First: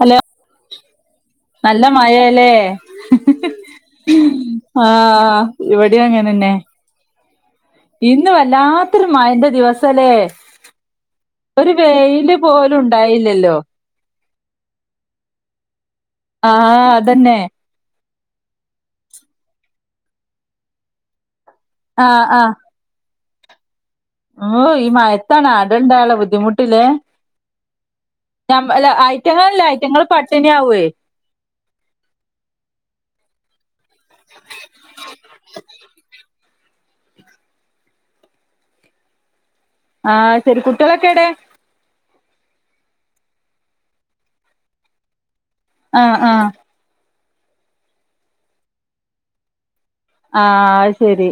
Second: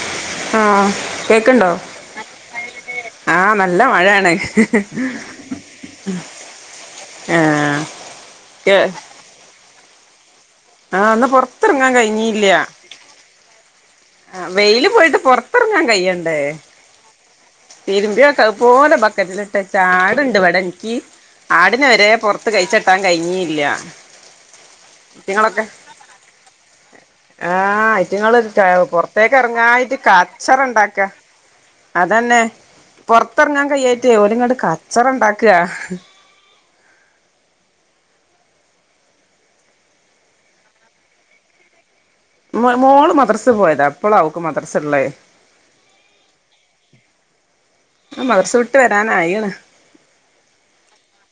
Hello ആഹ് കേക്ക്ണ്ടോ നല്ല മഴയാല്ലേ ഈഹ് ആഹ് നല്ല ഈഹ് മഴയാണ് ഈഹ് ആ ഇവിടെ അങ്ങനന്നെ ആഹ് ഇന്ന് കേ വല്ലാത്തൊരു മയന്റെ ദിവസല്ലേ? ആഹ് ഇന്ന് ഒരു പൊറത്തിറങ്ങാൻ വെയില് കഴിഞ്ഞില്ല പോലും ഉണ്ടായില്ലല്ലോ ആഹ് വെയില് പോയിട്ട് പുറത്തിറങ്ങാൻ കയ്യ ആഹ് അതന്നെ തിരുമ്പിയട്ട പോലെ ബക്കറ്റിലിട്ടട്ടാ ആടുണ്ട് ഇവിടെ നിക്കി ആടിനെ വരെ ആഹ് പുറത്ത് കഴിച്ചിട്ടാൻ കഴിഞ്ഞിയില്ല ഓഹ് മയത്താണ് അടണ്ടായാല ബുദ്ധിമുട്ടില്ലേ ആഹ് അയ്റ്റങ്ങള് ഞമ്മ് അല്ല പൊറത്തേക്ക് ഐറ്റങ്ങളില്ലേ എറങ്ങായിട്ട് ഐറ്റങ്ങള് പട്ടണി ആവുവേ തന്നെ പൊറത്തിറങ്ങാൻ കയാറ്റേ ഓലിങ്ങോട്ട് കച്ചറ ണ്ടാക്ക ആഹ് ശെരി കുട്ടികളൊക്കെ എടെ മ് മോള് മദ്രസ പോയതാ ഇപ്പോളാവക്ക് മദ്രസള്ളേ ആഹ് ആഹ് ആ മദ്റസവിട്ട് വരാനായിണ് ആഹ് ശരി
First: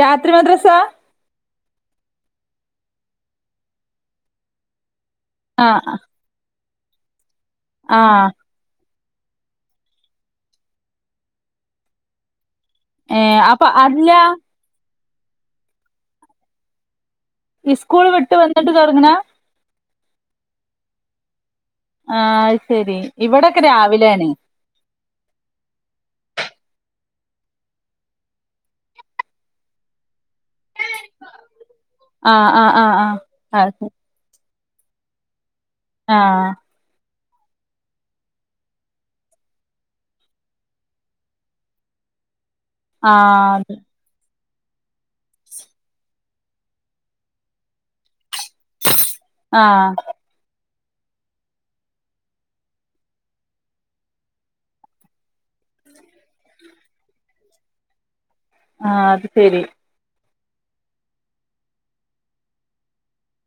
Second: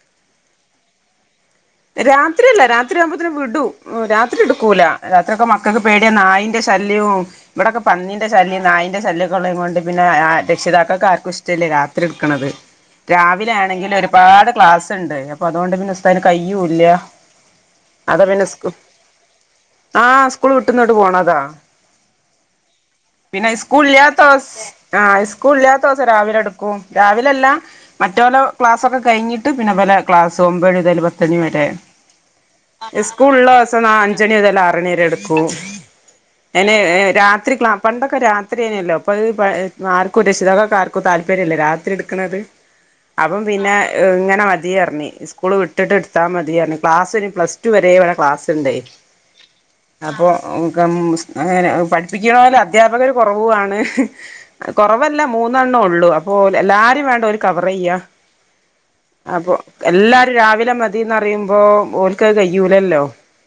രാത്രി മദ്രസ രാത്രിയല്ല രാത്രിയാവുമ്പോത്തേന് വിടൂ രാത്രി എടുക്കൂല രാത്രിയൊക്കെ മക്കൾക്ക് ആഹ് പേടിയ നായിന്റെ ശ് ശല്യോം ഇവിടൊക്കെ ആഹ് പന്നീന്റെ ശല്യം നായി ന്റെ ശല്യക്കൊള്ളകൊണ്ട് പിന്നെ ആ രക്ഷിതാക്കൾക്കാർക്കും ഇഷ്ടല്ല രാത്രി എടുക്കണത് ഏഹ് രാവിലെ അപ്പൊ ആണെങ്കില് അല്ല ഒരുപാട് ക്ലാസ് ഉണ്ട് അപ്പൊ അതുകൊണ്ട് പിന്നെ സ്താതിന് കയ്യൂല്ല ഈ സ്കൂൾ അത് വിട്ട് പിന്നെ സ്കൂ വന്നിട്ട് തുടങ്ങണ ആഹ് സ്കൂൾ വിട്ടുന്നൊട്ട് പോണതാ ആഹ് ശരി പിന്നെ ഇവിടൊക്കെ രാവിലെയാണ് സ്കൂളില്യാത്താ സ് ആഹ് സ്കൂൾ ഇല്ലാത്ത ദിവസം രാവിലെ എടുക്കും രാവിലല്ല മറ്റോല ക്ലാസ് ഒക്കെ കഴിഞ്ഞിട്ട് പിന്നെ പല ക്ലാസ് ഒമ്പണി തല് പത്തണി വരെ ആഹ് ആഹ് ആഹ് ആഹ് സ്കൂള്ളോസം അത് നാ അഞ്ചണി മുതലാറണി വരെ എടുക്കൂ ആഹ് എന്നെ രാത്രി ക്ലാ പണ്ടൊക്കെ രാത്രി അനെല്ലോ അപ്പോ ആർക്കും രഷിതാക്കക്കെ ആർക്കും താല്പര്യല്ല രാത്രി എടുക്ക ണത് അപ്പ ആഹ് അത് പിന്നെ ഇങ്ങനെ മതി പറഞ്ഞ് സ്കൂള് വിട്ട് ട്ടിട്ട് എടുത്താ മതിയറഞ്ഞു ക്ലാസ് പ്ലസ് ടു വരെ ഇവടെ ക്ലാസ് ഇണ്ടേ ആഹ് അപ്പോ അങ്ങനെ പഠിപ്പിക്കണോല് അദ്ധ്യാപകര് കൊറവുവാണ് കൊറവല്ല മൂന്നെണ്ണം ഉള്ളൂ അപ്പോ എല്ലാരും വേണ്ട ഒരു കവർ ചെയ്യാ ആഹ് അത് അപ്പോ ശരി എല്ലാരും രാവിലെ മതിന്നറിയുമ്പോ ഓൽക്കത് കയുലല്ലോ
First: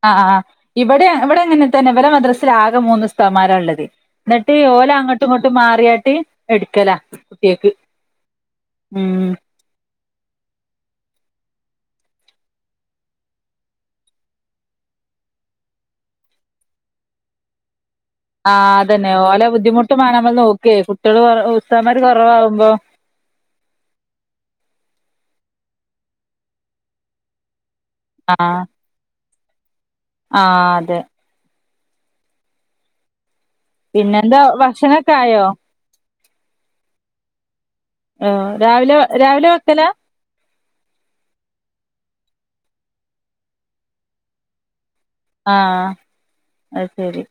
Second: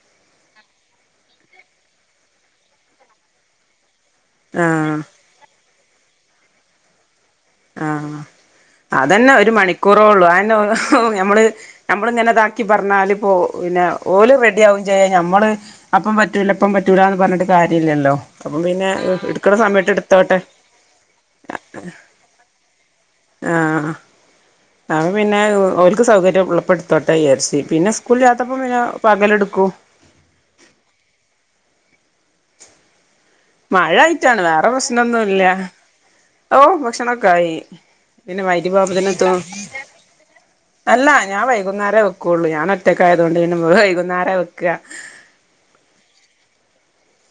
ആഹ് ആഹ് ഇവടെ ഇവടങ്ങനെ തന്നെ ഇവരെ മദ്രാസിലാകെ മൂന്ന് ഉസ്താദ് മാരാള്ളതി എന്നിട്ട് ആഹ് ഓലങ്ങോട്ടും ഇങ്ങോട്ടും മാറിയട്ട് എടുക്കല ആഹ് അതെന്ന ഒരു മണിക്കൂറേ ഒള്ളൂ ഞമ്മള് നമ്മള് ഇങ്ങനെതാക്കി പറഞ്ഞാല് ഇപ്പോ പിന്നെ ഓലും റെഡിയാവും ചെയ്യും നമ്മള് അപ്പം പറ്റൂല ഇപ്പം പറ്റൂലന്ന് പറഞ്ഞിട്ട് കാര്യല്ലല്ലോ അപ്പം ആഹ് പിന്നെ അതന്നെ ഓല ഇട്ക്ക്ണ സമയത്ത് ബുദ്ധിമുട്ട് നമ്മള് ഇട്ത്തോട്ടെ നോക്കിയേ കുട്ടികള് ഉസ്താദ്ന്മാർ കൊറവാകുമ്പോ ആഹ് അപ്പം പിന്നെ ഓല്ക്ക് സൗകര്യം ഉളപ്പടുത്തോട്ടെന്ന് വിചാരിച്ച് പിന്നെ ആഹ് സ്കൂളിലാത്തപ്പം പിന്നെ പകലെടുക്കു ആഹ് അതെ മഴ പിന്നെന്താ ആയിറ്റാണ് വേറെ ഭക്ഷണൊക്കെ ആയോ പ്രശ്നൊന്നുല്ല ഓഹ് ഭക്ഷണൊക്കായി ഓ, പിന്നെ രാവിലെ [unintelligible] നേത്തു രാവിലെ വെക്കലാ അല്ല ഞാൻ വൈകുന്നേരം വെക്കുള്ളു ഞാൻ ഒറ്റക്കയതുകൊണ്ട് വൈകുന്നേര വെക്കാ ആഹ് അത് ശെരി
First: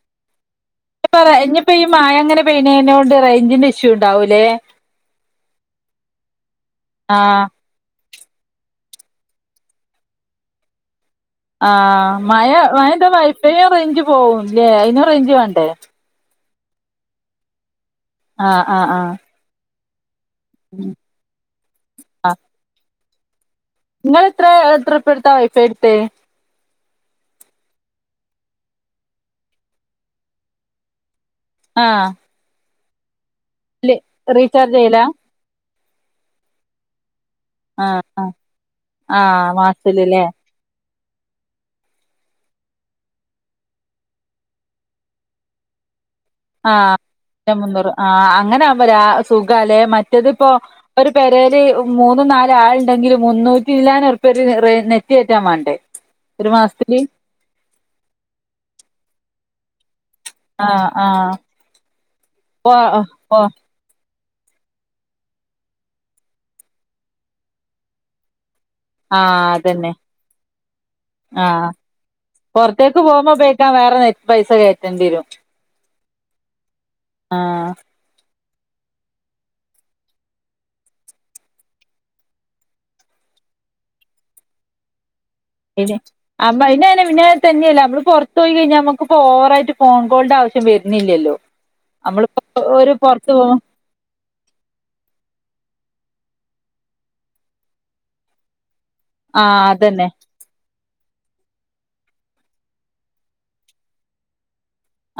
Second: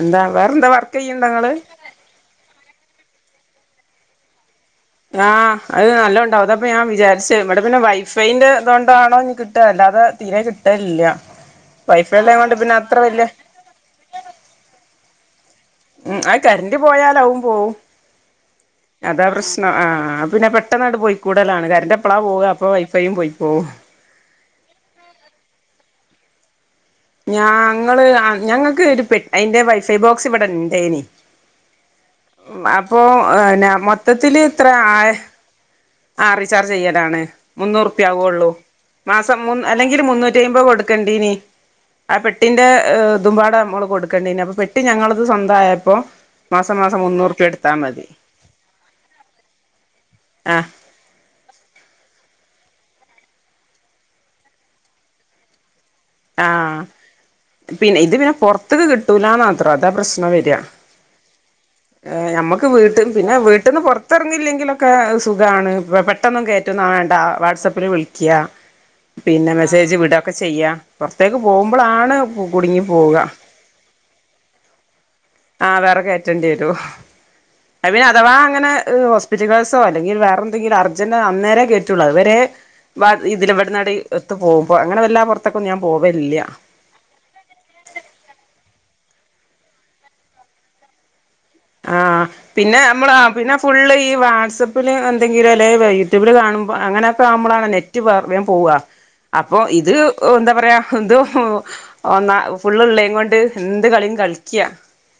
എന്താ വേറെന്താ വർ പറ ഇനിപ്പ ഈ മഴ അങ്ങനെ പെയണേനോണ്ട് റേഞ്ചിന്റെ ഇഷ്യൂ ഇണ്ടാവൂലേ ആഹ് അത് നല്ലോണ്ടാവും അതാപ്പോ ഞാൻ വിചാരിച്ചേ ആഹ് ഇവടെ പിന്നെ വൈഫൈന്റെ ഇതൊണ്ടാണോ ഇനി കിട്ടുകാ അല്ലാതെ തീരെെ കിട്ടലില്ല ആഹ് വൈഫൈ മഴ ഉള്ളേകൊണ്ട് പിന്നെ അത്ര മായൊണ്ടേ വല്യ വൈഫൈ റേഞ്ച് പോവുംല്ലേ അയിനും റേഞ്ച് വേണ്ടേ ഉം ആഹ് കറന്റ് പോയാലാവും പോവും ആഹ് ആഹ് ആഹ് അതാ പ്രശ്നം ആഹ് പിന്നെ പെട്ടന്നാട്ട് പോയി കൂടാലാണ് കരന്റെപ്പളാ പോവ്കാ അപ്പോ വൈഫൈയും പോയ്പോവും നിങ്ങള് എത്ര എത്ര റുപ്പി എടുത്താ വൈഫൈ എടുത്തേ? ഞാ ങ്ങള് ഞങ്ങക്ക് ഒരു പെ അയിന്റെ വൈഫൈ ബോക്സ് ഇവടെണ്ടേനി ആഹ് അപ്പോ ഏഹ് എന്നാ ഇല്ല മൊത്തത്തില് ഇത്ര റീചാർജ് ചെയ്യലാ ആഹ് ആഹ് റീചാർജ് ചെയ്യലാണ് ആഹ് മുന്നൂറുപ്യ ആഹ് ആവുള്ളൂ മാസം ആഹ് അല്ലെങ്കിൽ മാസത്തില്ല്ലേ മുന്നൂറ്റി അയ്മ്പത് കൊടു ക്കണ്ടിനി ആ പെട്ടിന്റെ ഇതുമ്പാടെ നമ്മള് കൊടുക്കേണ്ടിന്നെ അപ്പോ പെട്ടി ഞങ്ങടത് സ്വന്തായപ്പോ ആഹ് മുന്നൂറ് ആഹ് അങ്ങനെ ആവുമ്പരാ സുഖാലേ മറ്റേത്പ്പോ ആ ഒരു പേരേല് മൂന്ന് നാല് ആൾ ണ്ടെങ്കിലും മുന്നൂറ്റിചില്ലാൻ റുപ്പിയക്ക് നെറ്റ് കേറ്റാൻ വേണ്ടേ ഒരു ആഹ് മാസത്തില് പിന്നെ ഇത് പിന്നെ പൊറത്ത്ക്ക് കിട്ടൂലന്ന് മാത്രം അതാ പ്രശ് നവര്ക ആഹ് ആഹ് ഏഹ് ഞമ്മുക്ക് പോ വീട്ട പിന്നെ പോ വീട്ടന്ന് പൊ ത്തിറങ്ങില്ലെങ്കിലൊക്കെ സുഖാണ് ഇപ്പോ പെട്ടന്നും കേറ്റേന്നും വേണ്ട വാട്സപ്പില് വിളിക്കാ ആഹ് പിന്നെ അതന്നെ മെസ്സേജ് വിടൊക്കെ ചെയ്യാ പൊറത്തേക്ക് പോകുമ്പോളാണ് കുടുങ്ങി പോകാ ഇപ്പേട്ട വേറെ നെ പൈസ കേറ്റണ്ടി വരും ആഹ് വേറെ കേറ്റേണ്ടിവരും ആഹ് അഥവാ അങ്ങനെ ഹോസ്പിറ്റൽ കേസോ അല്ലെങ്കിൽ വേറെന്തെിലും അർജന്റോ അന്നേരേ കേറ്റുള്ളൂ അതുവരെ വ ഇതിലവിടനാടി എത്ത് പോക്പോ അങ്ങനെ വല്ലാ പൊറ് [unintelligible] തന്നെയല്ല നമ്മള് പൊറത്തൊയി കഴിഞ്ഞാ നമുക്ക്പ്പോ ഓവറായിട്ട് ഫോൺ കോളിന്റെ ആവശ്യം വരുന്നില്ലല്ലോ ആഹ് നമ്മളിപ്പോ പിന്നെ ഒരു നമ്മള പുറത്ത് പോ പിന്നെ ഫുള്ള് ഈ വാട്സപ്പ് പ്പില് എന്തെങ്കിലും അല്ലെ യൂട്യൂബില് കാണുമ്പോ അങ്ങനൊക്കവുമ്പോളാണ് നെറ്റ് വേം പോവാ ആ അപ്പോ ഇത് അതന്നെ എന്താ പറയാ എന്തോ ഒന്ന ഫുള്ളുള്ളേം കൊണ്ട് എന്ത് കളിയും കളിക്കാ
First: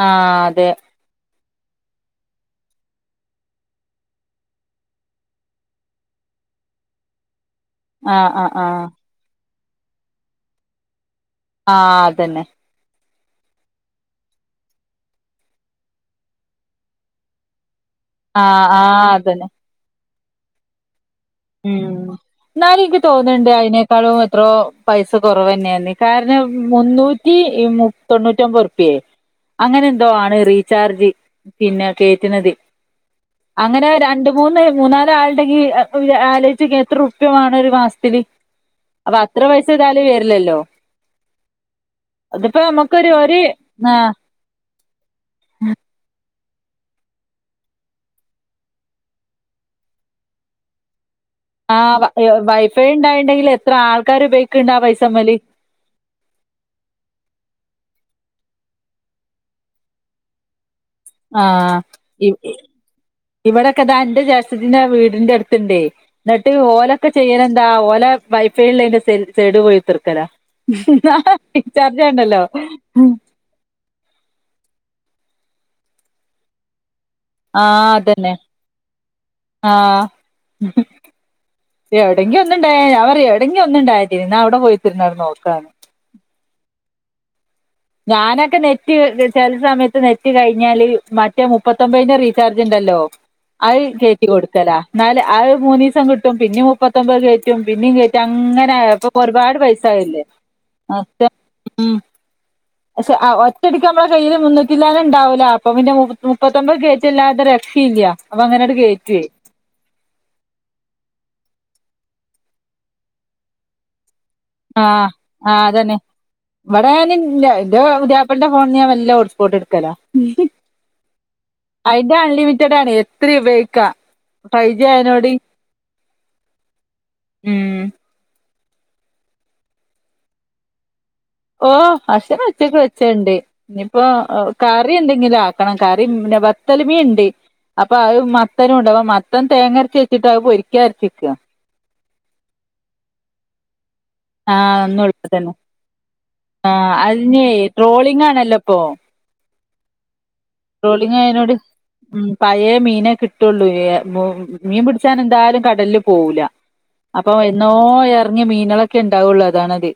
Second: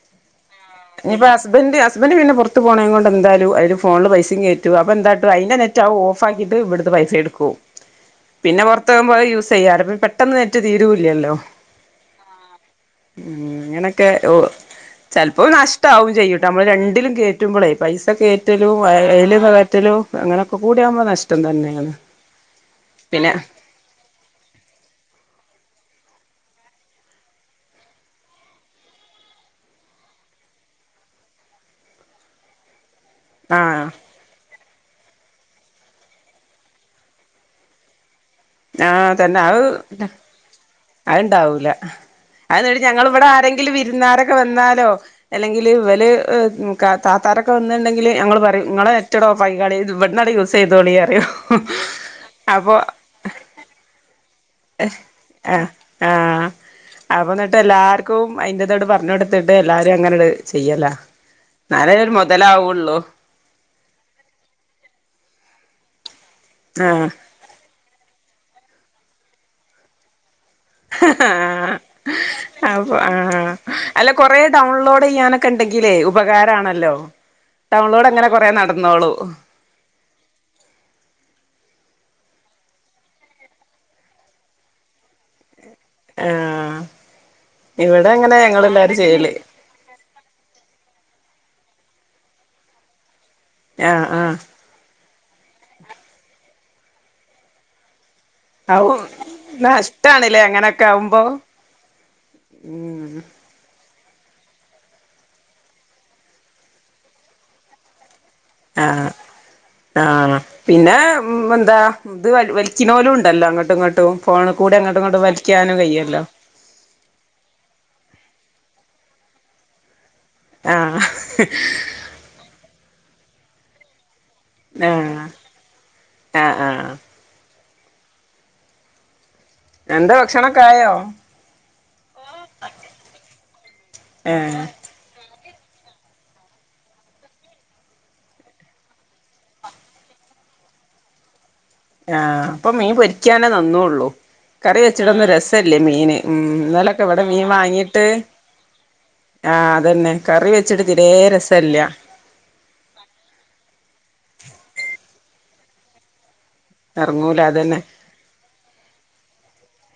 ആഹ്‌ അതെ ഇനിപ്പ ഹസ്ബന്ഡ ഹസ്ബന്റ് പിന്നെ പുറത്ത് പോണ കൊണ്ട് എന്താലും അതിന് ഫോണില് പൈസയും കേറ്റു അപ്പ എന്താട്ടും അന്റെ നെറ്റ് റ്റ ഓഫ് ആക്കിട് ഇവിടുത്തെ വൈഫൈ എടുകും ആ ആ പിന്നെ ആ പുറത്ത്കുമ്പോ അത് യൂസ് ചെയ്യാലോ പെട്ടെന്ന് നെറ്റ് തീരൂല്ലല്ലോ ആഹ് അതന്നെ ഉം അങ്ങനൊക്കെ ഓ ചിലപ്പോ നഷ്ടവും ചെയ്യൂട്ടെ നമ്മള് രണ്ടിലും കേ റ്റുമ്പോളേ ആ പൈസയറ്റലും ആ വയല അതന്നെ കറ്റലും അങ്ങനെയൊക്കെ കൂടിയകുമ്പോ നഷ്ടം ഉം തന്നെയാണ് എന്നാലും എനിക്ക് പിന്നെ തോന്നണ്ട് അയി ഇക്കാളും എത്രോ പൈസ കുറവന്നെയന്ന് കാരണം മുന്നൂറ്റി തൊണ്ണൂറ്റി ഒമ്പത് രൂപ്യ അങ്ങനെ എന്തോ ആണ് റീചാർജ് പിന്നെ കേയറ്റുന്നത് ആഹ് അങ്ങനെ രണ്ട് മൂന്ന് മൂന്നാല് ആളുണ്ടെങ്കി ആലോച്ച്ക്ക് എത്ര റുപ്പിയ വേണം ഒരു മാസത്തില് ആഹ് അപ്പൊ തന്നെ അത്ര പൈസ അത് താലും വരിലല്ലോ അത്ണ്ടാവൂല അത് ഞങ്ങ ഇവിടെ ഒരു ആരെങ്കിലും ആ വിരുന്നാരൊക്കെ വന്നാലോ അല്ലെങ്കിൽ ഇവല് ക താത്താരൊക്കെ വന്നുണ്ടെങ്കിൽ ഞങ്ങൾ പറയും നിങ്ങളെ നെറ്റ് ഓഫാക്കി കോളി ഇവ്ടന്ന് യൂസ് ചെയ്തോളി പറയും ആഹ് അപ്പൊ വൈഫൈ ഉണ്ടായിണ്ടെങ്കിൽ എത്ര ആൾക്കാര് ഉപയോഗിക്കണ്ടാ പൈസമ്മേല് ആഹ് ആഹ് അപ്പോ എന്നിട് അല്ലർക്ക് അയിന്റതോട് പറഞ്ഞൊടുത്തിട്ട് എല്ലാരും അങ്ങനെട് ചെയ്യല്ല ന്നാലരുമൊതലാവുള്ളൂ ഇവിടൊക്കെ ഇതാ ഇന്റെ ജേസ്ട്ടത്തിന്റെ വീടിന്റെ അടുത്ത്ണ്ടേ എന്നിട്ട് ആഹ് ഓലൊക്കെ ചെയ്യണ താ ഓല വൈഫൈൽന്റെ സൈടി പോയി കുത്തിർക്കലാ ആഹ് റീചാർജയ്യണ്ടല്ലൊ അപ്പൊ ആഹ് അല്ല കൊറെ ഡൗൺലോഡ് ചയ്യാനൊക്കെണ്ടെങ്കിലേ ഉപകാരാണല്ലോ ആഹ് അതന്നെ നടന്നോളൂ ആഹ് എവിടെങ്കോന്നുണ്ടേ ഞാൻ പറയും എവിടെങ്കോന്നുണ്ടായി മതിയർന്ന് നാൻ അവിടെ പോയി ഇത്തിരി നേരം നോക്കന്ന് ആഹ് ഇവിടെങ്ങനെ ഞാനൊക്കെ നെറ്റ് ഞങ്ങല്ലാരും ചെയ്യല് ചില സമയത്ത് നെറ്റ് കഴിഞ്ഞാല് മറ്റേ മുപ്പത്തൊമ്പതിന്റെ റീചാർജ്ണ്ടല്ലോ അയ് ആഹ് ആഹ് കേറ്റികൊടുക്കല എന്നാല് ആയ് മൂന്നൂസം കിട്ടും പിന്നെ മുപ്പത്തൊമ്പത് കേറ്റും പിന്നികേറ്റും അങ്ങനെ അവും അപ്പ ഒരുപാട് പൈസായല്ല നഷ്ടാണ്ല്ലേ അങ്ങനൊക്കെ ആവുമ്പോ അത് ഉം ഉം സാ ആഹ് [unintelligible] ശെരിക്ക് നമ്മളകയ്യിയില് മുന്നൂറ്റിച്ചില്ലാനം ഉണ്ടാവൂല്ല അപ്പ പിന്നെ മുമുപ്പത്തൊമ്പത് കേയറ്റല്ലാതെ രക്ഷയില്ല അപ്പ അങ്ങനണ്ട് ആഹ് കേറ്റേ ആഹ് പിന്നെ ഉം എന്താ ഇത് വലി വലിക്നോലുണ്ടല്ലോ അങ്ങട്ടും ഇങ്ങട്ടും ഫോണിൽ കൂടെ അങ്ങോട്ടു ആഹ് ഇങ്ങോട്ട് ആഹ് വലിക്കാനും അതന്നെ കയ്യല്ലോ ഇവിടെ ഞാന് ന്റെ ഇത് പുതിയാപ്ലന്റെ ഫോണന്ന് ഞാൻ മെല്ല ഹോട്ട്സ്പോട്ട് എട്ക്കല ആഹ് അയിന്റെ അൺലിമിറ്റഡാണ് എത്രേ ഉയോഗിക്കാം ആഹ് ആഹ് ആഹ് ഉം എന്താ ഭക്ഷണൊക്കായോ ഓഹ് ഭഷണം ഉച്ചക്ക് വെച്ചയിണ്ട് ഇനിപ്പോ ഏഹ് കാ കറി എന്തെങ്കിലും ആക്കണം കറിന്നെ വത്തല് മിനുണ്ട് അപ്പൊ അയ്മത്തനുണ്ട് അഹ് മത്തൻ തേങ്ങരച്ചവെച്ചിട്ട് അയ്പൊരിക്കാ അരച്ചിക ആഹ് ഇപ്പൊ മീപൊരിക്കാനേ നന്നൂള്ളൂ ആഹ് കറിവെച്ചിട്ട്‌ ഒന്നും അന്നുള്ളത് തന്നെ രസം ഇല്യ മീന് ഉം ആഹ് ഇന്നലൊക്കെ ഇവിടെ മീൻ അതിന് വാങ്ങീട്ട് ട്രോളിംഗ് ആണല്ലോ ഇപ്പൊ ആഹ് അതന്നെ കറി വെച്ചിട്ട്ത്തിരേ രസല്ല പയേമീനെ കിട്ടൊള്ളൂ ഏഹ് മീൻപിടിചാനെന്തായാലും കടല് പോവുല അപ്പൊ എറങ്ങൂല എന്നോ അതന്നെ എറങ്ങിയ മീനുകളൊക്കെ ഇണ്ടാവുള്ളൂ അതാണത്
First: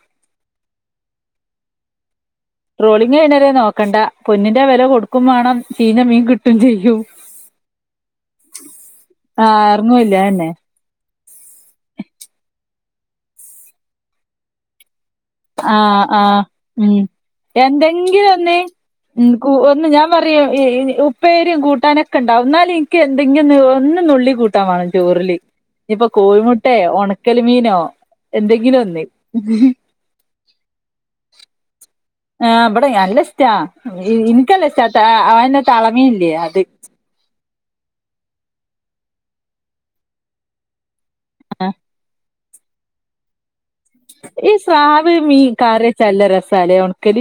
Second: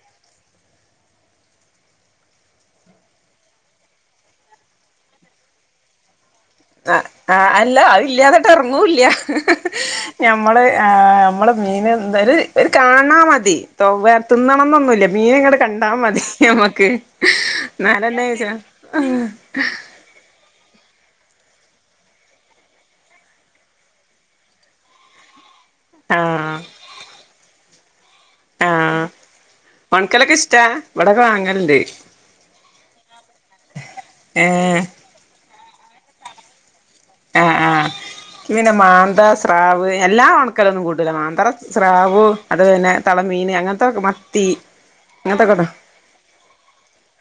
ട്രോളിംഗ് കഴിയും വരെ നോക്കണ്ട പൊന്നിന്റെ വെലകൊടുക്കുംവേണം ചീഞ്ഞമീൻകിട്ട ആഹ് ആ്ഹ് അല്ല അയ്ല്ലാതട്ടെറങ്ങൂല്ല്യ ആഹ് ഇറങ്ങൂല്ല അതന്നെ ഞമ്മളെ ആ്ഹ് നമ്മള്മീൻഎന്തര് ഒര്കാണാൻ മതി തിന്നണന്നൊന്നുല്ല്യാ ആഹ് ആഹ് മീന്ഇങ്ങടെകണ്ടാമതിനമ്മക്ക് ഉം എന്നാലല്ലേ എന്തെങ്കിലും ഒന്ന് ആഹ് ഉം കൂ ഒന്ന് ഞാൻ പറയും ഉപ്പേരിംകൂട്ടാനൊക്കെണ്ടാവും ന്നാലുംഇനിക്ക് എന്തെങ്കെന്ന്ഒന്ന് നുള്ളികൂ ട്ടാവേണംചോറില് ആഹ് ഇഞ്ഞിപ്പൊകോഴിമുട്ടെഒണക്കല് മീനോഎന്തെങ്കിലൊന്ന് ഒണക്കലൊക്കെഷ്ടാ ഇവിടൊക്കെവാങ്ങലുണ്ട് ആഹ് ബടെനല്ലഷ്ടാ ഏഹ് ഇൻക്കല്ലഷ്ട്ട താഓന്റെതളമീനില്ല്യേ അത് ആഹ് ആഹ് ക്ക്പിന്നെമാന്തസ്രാവ് എല്ലാംഓണ ക്കലൊന്നുംകൂട്ടൂല മാന്ത്രസ്രാവ് അത് തന്നെ തളമീൻ അങ്ങനെ ഈസ്രാവ്മീൻ കറിയെച്ചാൽനല്ല രസാലെ ഒണക്കല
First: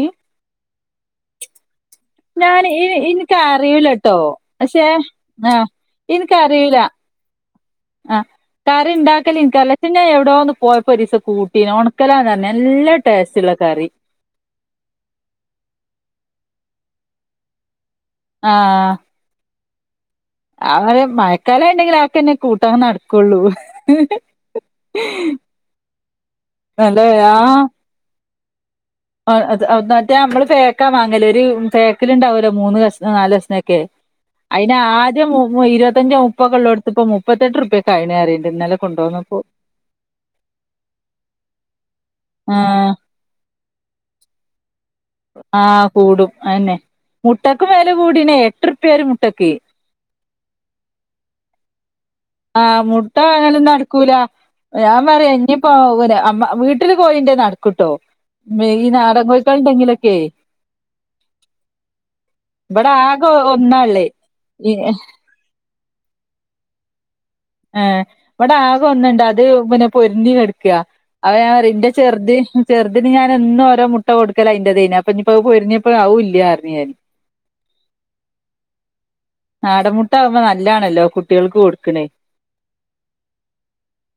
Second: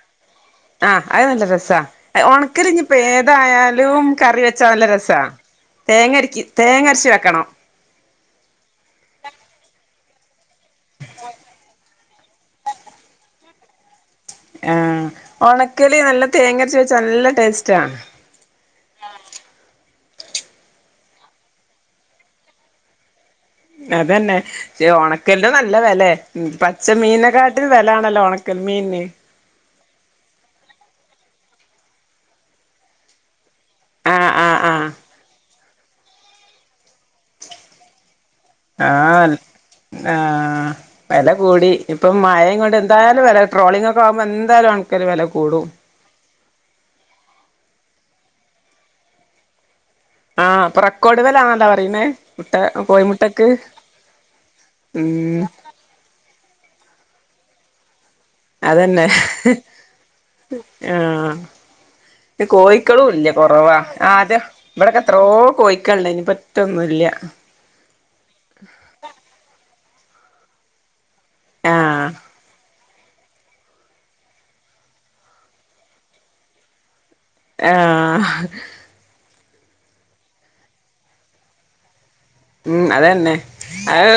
ആഹ്അയ്നല്ലരസാ ഞാൻ ഇ ഒണക്കലിപ്പോഇഞ്ഞിപ്പൊ ഇനിക്ക് അറിയൂലട്ടോ പക്ഷെ ഏതായാലുംകറിവെച്ചാനല്ലരസാ ആഹ് ഇനിക്കറിയൂല തേങ്ങരക്ക്തേങ്ങരച്ച് വെക്കണം ആഹ് കറിണ്ടാകലിൻകറിയിലപിന്നഓവ്ടെന്ന്പോയപൊരിസംകൂട്ടീന്ഓണ ക്കലാന്ന്പർഞ്ഞ നല്ല ടേസ്റ്റ്ള്ള കറി ആഹ് ഒണക്കല് നല്ല തേങ്ങരച്ച് വെച്ചാ നല്ല ടേസ്റ്റാ ആഹ് അങ്ങനെ മഴക്കാലം ണ്ടെങ്കിൽ ആക്കൊന്നെ കൂട്ടാൻ നടക്കുള്ളൂ അതന്നെ ക്ഷേ ഓണക്കല്ന്റെ നല്ല വെലേ പച്ച നല്ല മീനക്കാട്ടിലും വെല ലാണല്ലോ ഉണക്കൽ മീന് ആ മറ്റേ നമ്മള് പേക്കാ വാങ്ങല് ഒരു പേക്കില്ണ്ടാവല്ലോ മൂന്ന് കഷ്ണോ നാല് കശ്ണോ ക്കെ ആഹ് ആഹ് ആഹ് അയിനാദ്യം ഇരുപത്തഞ്ചോ മുപ്പോക്കള്ളോട്ത്തിപ്പൊ മുപ്പത്തെട്ടുർപ്യെ ക്കായിണ്റയണ്ട് ഇന്നലെ കൊണ്ടോന്നപ്പോ ആ വെല കൂടി ഇപ്പം മഴയും കൊണ്ട് ആഹ് എന്തായാലും വെലേ ട്രോളിംങ്ങൊക്കാവുമ്പോ എന്തായാലും ക്കല് വെല കൂടും ആഹ് കൂടും അയന്നെ മുട്ടക്കും വെല കൂടീണേ എട്ടുർപ്യെ ഒരു മുട്ടക്ക് ആഹ് പ്പ റെക്കോഡ് വെലാണന്നാ പറയുന്നേ ആഹ് മുട്ട വാങ്ങനൊന്നും നടക്കൂല ഞാൻ പറയാ ഉം ഇഞ്ഞി അമ്മ വീട്ടില് കോയിണ്ടേ നടക്കുട്ടോ അതന്നെ ആഹ് ഇവിടെ ആകെ കോഴിക്കളൂല്ല കുറവാ ഒന്നാള്ളേ ആ അതെ ഈ ഇവിടൊക്കെ എത്രയോ കോഴിക്കള്ണ്ടയ്നി നിപ്പ ഷ്ടൊന്നുല്ല ആഹ് ഇവടാകൊന്ന്ണ്ട് അത് പിന്നെ പൊരുന്തി കടക്കാ അത് ഞാൻ പറയും ന്റെ ആഹ് ചെർത് ചെറു തിന് ഞാനെന്നോരോ മുട്ട കൊടുക്കലയ്ന്റെതെയ്നപ്പൊഞ്ഞിപ്പോ അത് പൊരിന്തിയപ്പോ ആവുല്യാർഞ്ഞു ഞാന് ആഹ് നാടൻ മ്മുട്ടാവുമ്പോ നല്ലാണല്ലോ കുട്ടികൾക്ക് കൊടുക്ക്‌ണേ ഉം അതന്നെ അത്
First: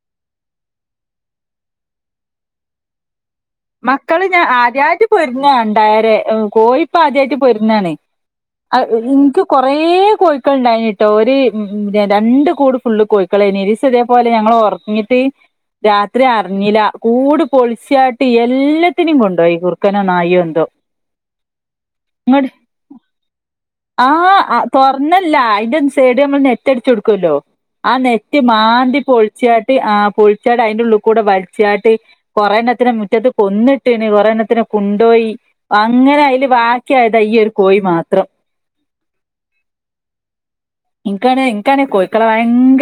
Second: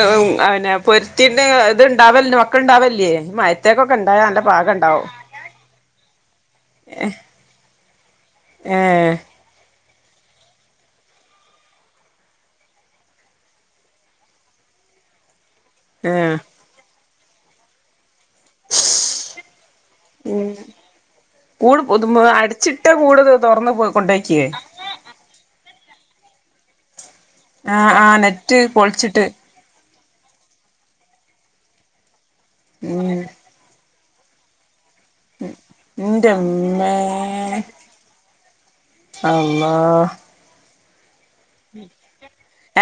അവനെ പൊരുത്തിന്റെത് ണ്ടാവല്ലോ മക്കള്ണ്ടാവല്ലേ മയ മക്കള് ഞാൻ ആദ്യമായിട്ട് പൊരുങ്ങാണ്ടായാരെ കോയിപ്പാദ്യമായിട്ട് പൊരുങ്ങാണ് അത് ഏഹ് ഇൻക്ക് കൊറേ കോഴിക്കള്ണ്ടായിനീട്ടോ ഒരു രണ്ട് കൂട് ഫുള്ള് കോഴ്ക്കളേനി ഒരീസതേപോലെ ഞങ്ങൾ ർ ന്നിട്ട് രാത്രി ഏഹ് അർഞ്ഞില്ല കൂട് പൊളിച്ചാ ട്ട് എല്ലത്തിനിം കൊണ്ടോയി കുർക്കനോ നായോ എന്തോ കൂട് പ്പൊ ഇങ്ങട് അടച്ചിട്ട കൂട് തൊറന്ന് കൊണ്ടോയക്കിയേ തൊർന്നല്ലാ അയ്ന്റെ ഒ സൈഡ് നമ്മൾ നെറ്റട്ച്ചൊടുക്കല്ലോ ആ ആഹ് ആഹ് നെറ്റ് മാന്തി പൊളിച്ചിട്ട് പൊൾച്ചാ ആ പൊൾച്ചാണ്ട്‌ അയ്ന്റുള്ള്ക്കൂടെ വൽച്ചാട്ട് കൊറേണ്ണത്തിനെ മു ഉം ട്ടീനി കൊറേണ്ണത്തിനെ കൊണ്ടോയി അങ്ങനെ അയ്ല് ഇന്റെമ്മേ ബാക്കിയായതാ ഈയ്യൊരു കോഴി മാത്രം അള്ളാ ഇൻക്കാണേ ക്കാണേ കോയ്ക്കളെ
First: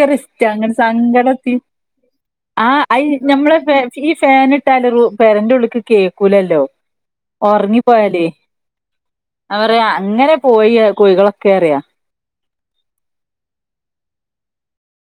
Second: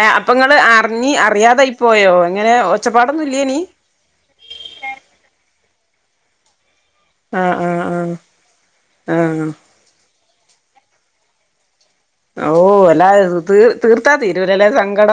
ഏഹ് അപ്പൊ ഇങ്ങള് ന്നട്ട് അറിഞ്ഞ് സങ്കടത്തി അറിയാതായി പോയോ എങ്ങനെ ആ ഐ ഒച്ചപ്പാടൊന്നും ഞമ്മളെ ഇല്ലേനി പെ ഈ ഫാനിട്ടാല് റു പേരന്റുള്ള്ക്ക് കേക്കൂലല്ലോ ആഹ് ആഹ് ആഹ് ഒർങ്ങിപ്പോയടീ ആഹ് അപറയാ അങ്ങനെ പോയി ആ കോഴികളൊക്കെറയാ ഓ അല്ലാ തീർത്താ തീരൂല്ലലേ സങ്കടം